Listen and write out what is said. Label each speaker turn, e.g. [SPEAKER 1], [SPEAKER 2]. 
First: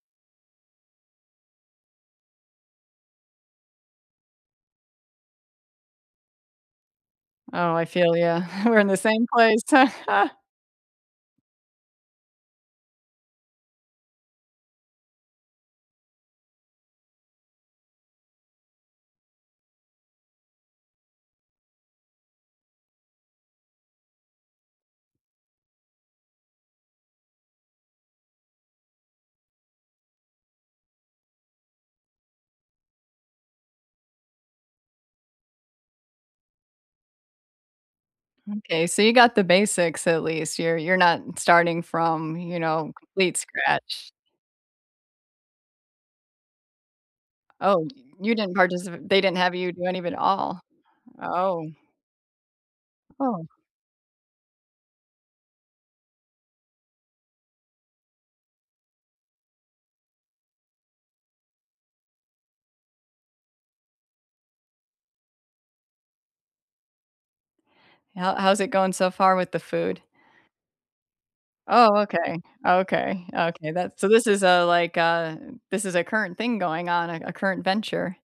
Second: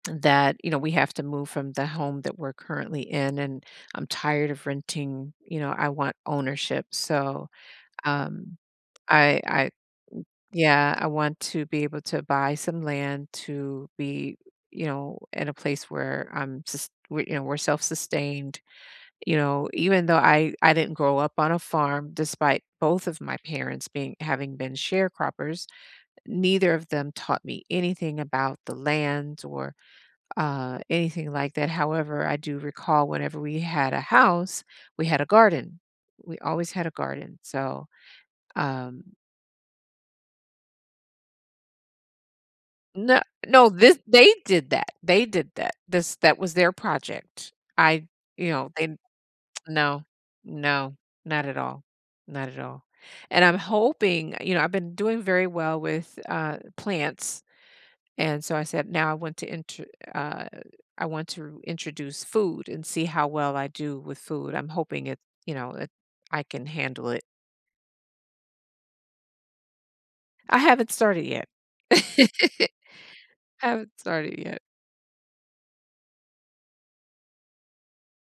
[SPEAKER 1] That, you know, we have to move from the home that we're currently in, and I'm tired of renting, you know, I want ownership, so,
[SPEAKER 2] Oh, I feel you,
[SPEAKER 1] um,
[SPEAKER 2] we're in the same
[SPEAKER 1] I
[SPEAKER 2] place.
[SPEAKER 1] I yeah, I want to be able to buy some land to be, you know, in a place where I'm sus we you know, we're self-sustained, you know, even though I I didn't grow up on a farm despite both of my parents being having been sharecroppers, neither of them taught me anything about the land or, uh, anything like that, however, I do recall whenever we had a house, we had a garden. We always had a garden, so,
[SPEAKER 2] M’kay, so
[SPEAKER 1] um
[SPEAKER 2] you got the basics at least, you're you're not starting from, you know,
[SPEAKER 1] N
[SPEAKER 2] complete
[SPEAKER 1] no, this
[SPEAKER 2] scratch.
[SPEAKER 1] they did that, they did that, this that was their project,
[SPEAKER 2] Oh,
[SPEAKER 1] I
[SPEAKER 2] you
[SPEAKER 1] you
[SPEAKER 2] didn't
[SPEAKER 1] know, they
[SPEAKER 2] participate they didn't have you do any
[SPEAKER 1] No
[SPEAKER 2] of it all.
[SPEAKER 1] no, not at
[SPEAKER 2] Oh.
[SPEAKER 1] all not at all, and
[SPEAKER 2] Oh.
[SPEAKER 1] I'm hoping you know, I've been doing very well with, uh, plants, and so I said, “Now I want to enter “uh, “I want to introduce food and see how well I do with food.” I'm hoping it you know, that I can handle it.
[SPEAKER 2] How how's it going so far with the food?
[SPEAKER 1] I haven't started yet.
[SPEAKER 2] Oh, okay, okay, okay,
[SPEAKER 1] Haven't
[SPEAKER 2] that so this
[SPEAKER 1] started
[SPEAKER 2] is
[SPEAKER 1] yet.
[SPEAKER 2] a like a this is a current thing going on, a a current venture.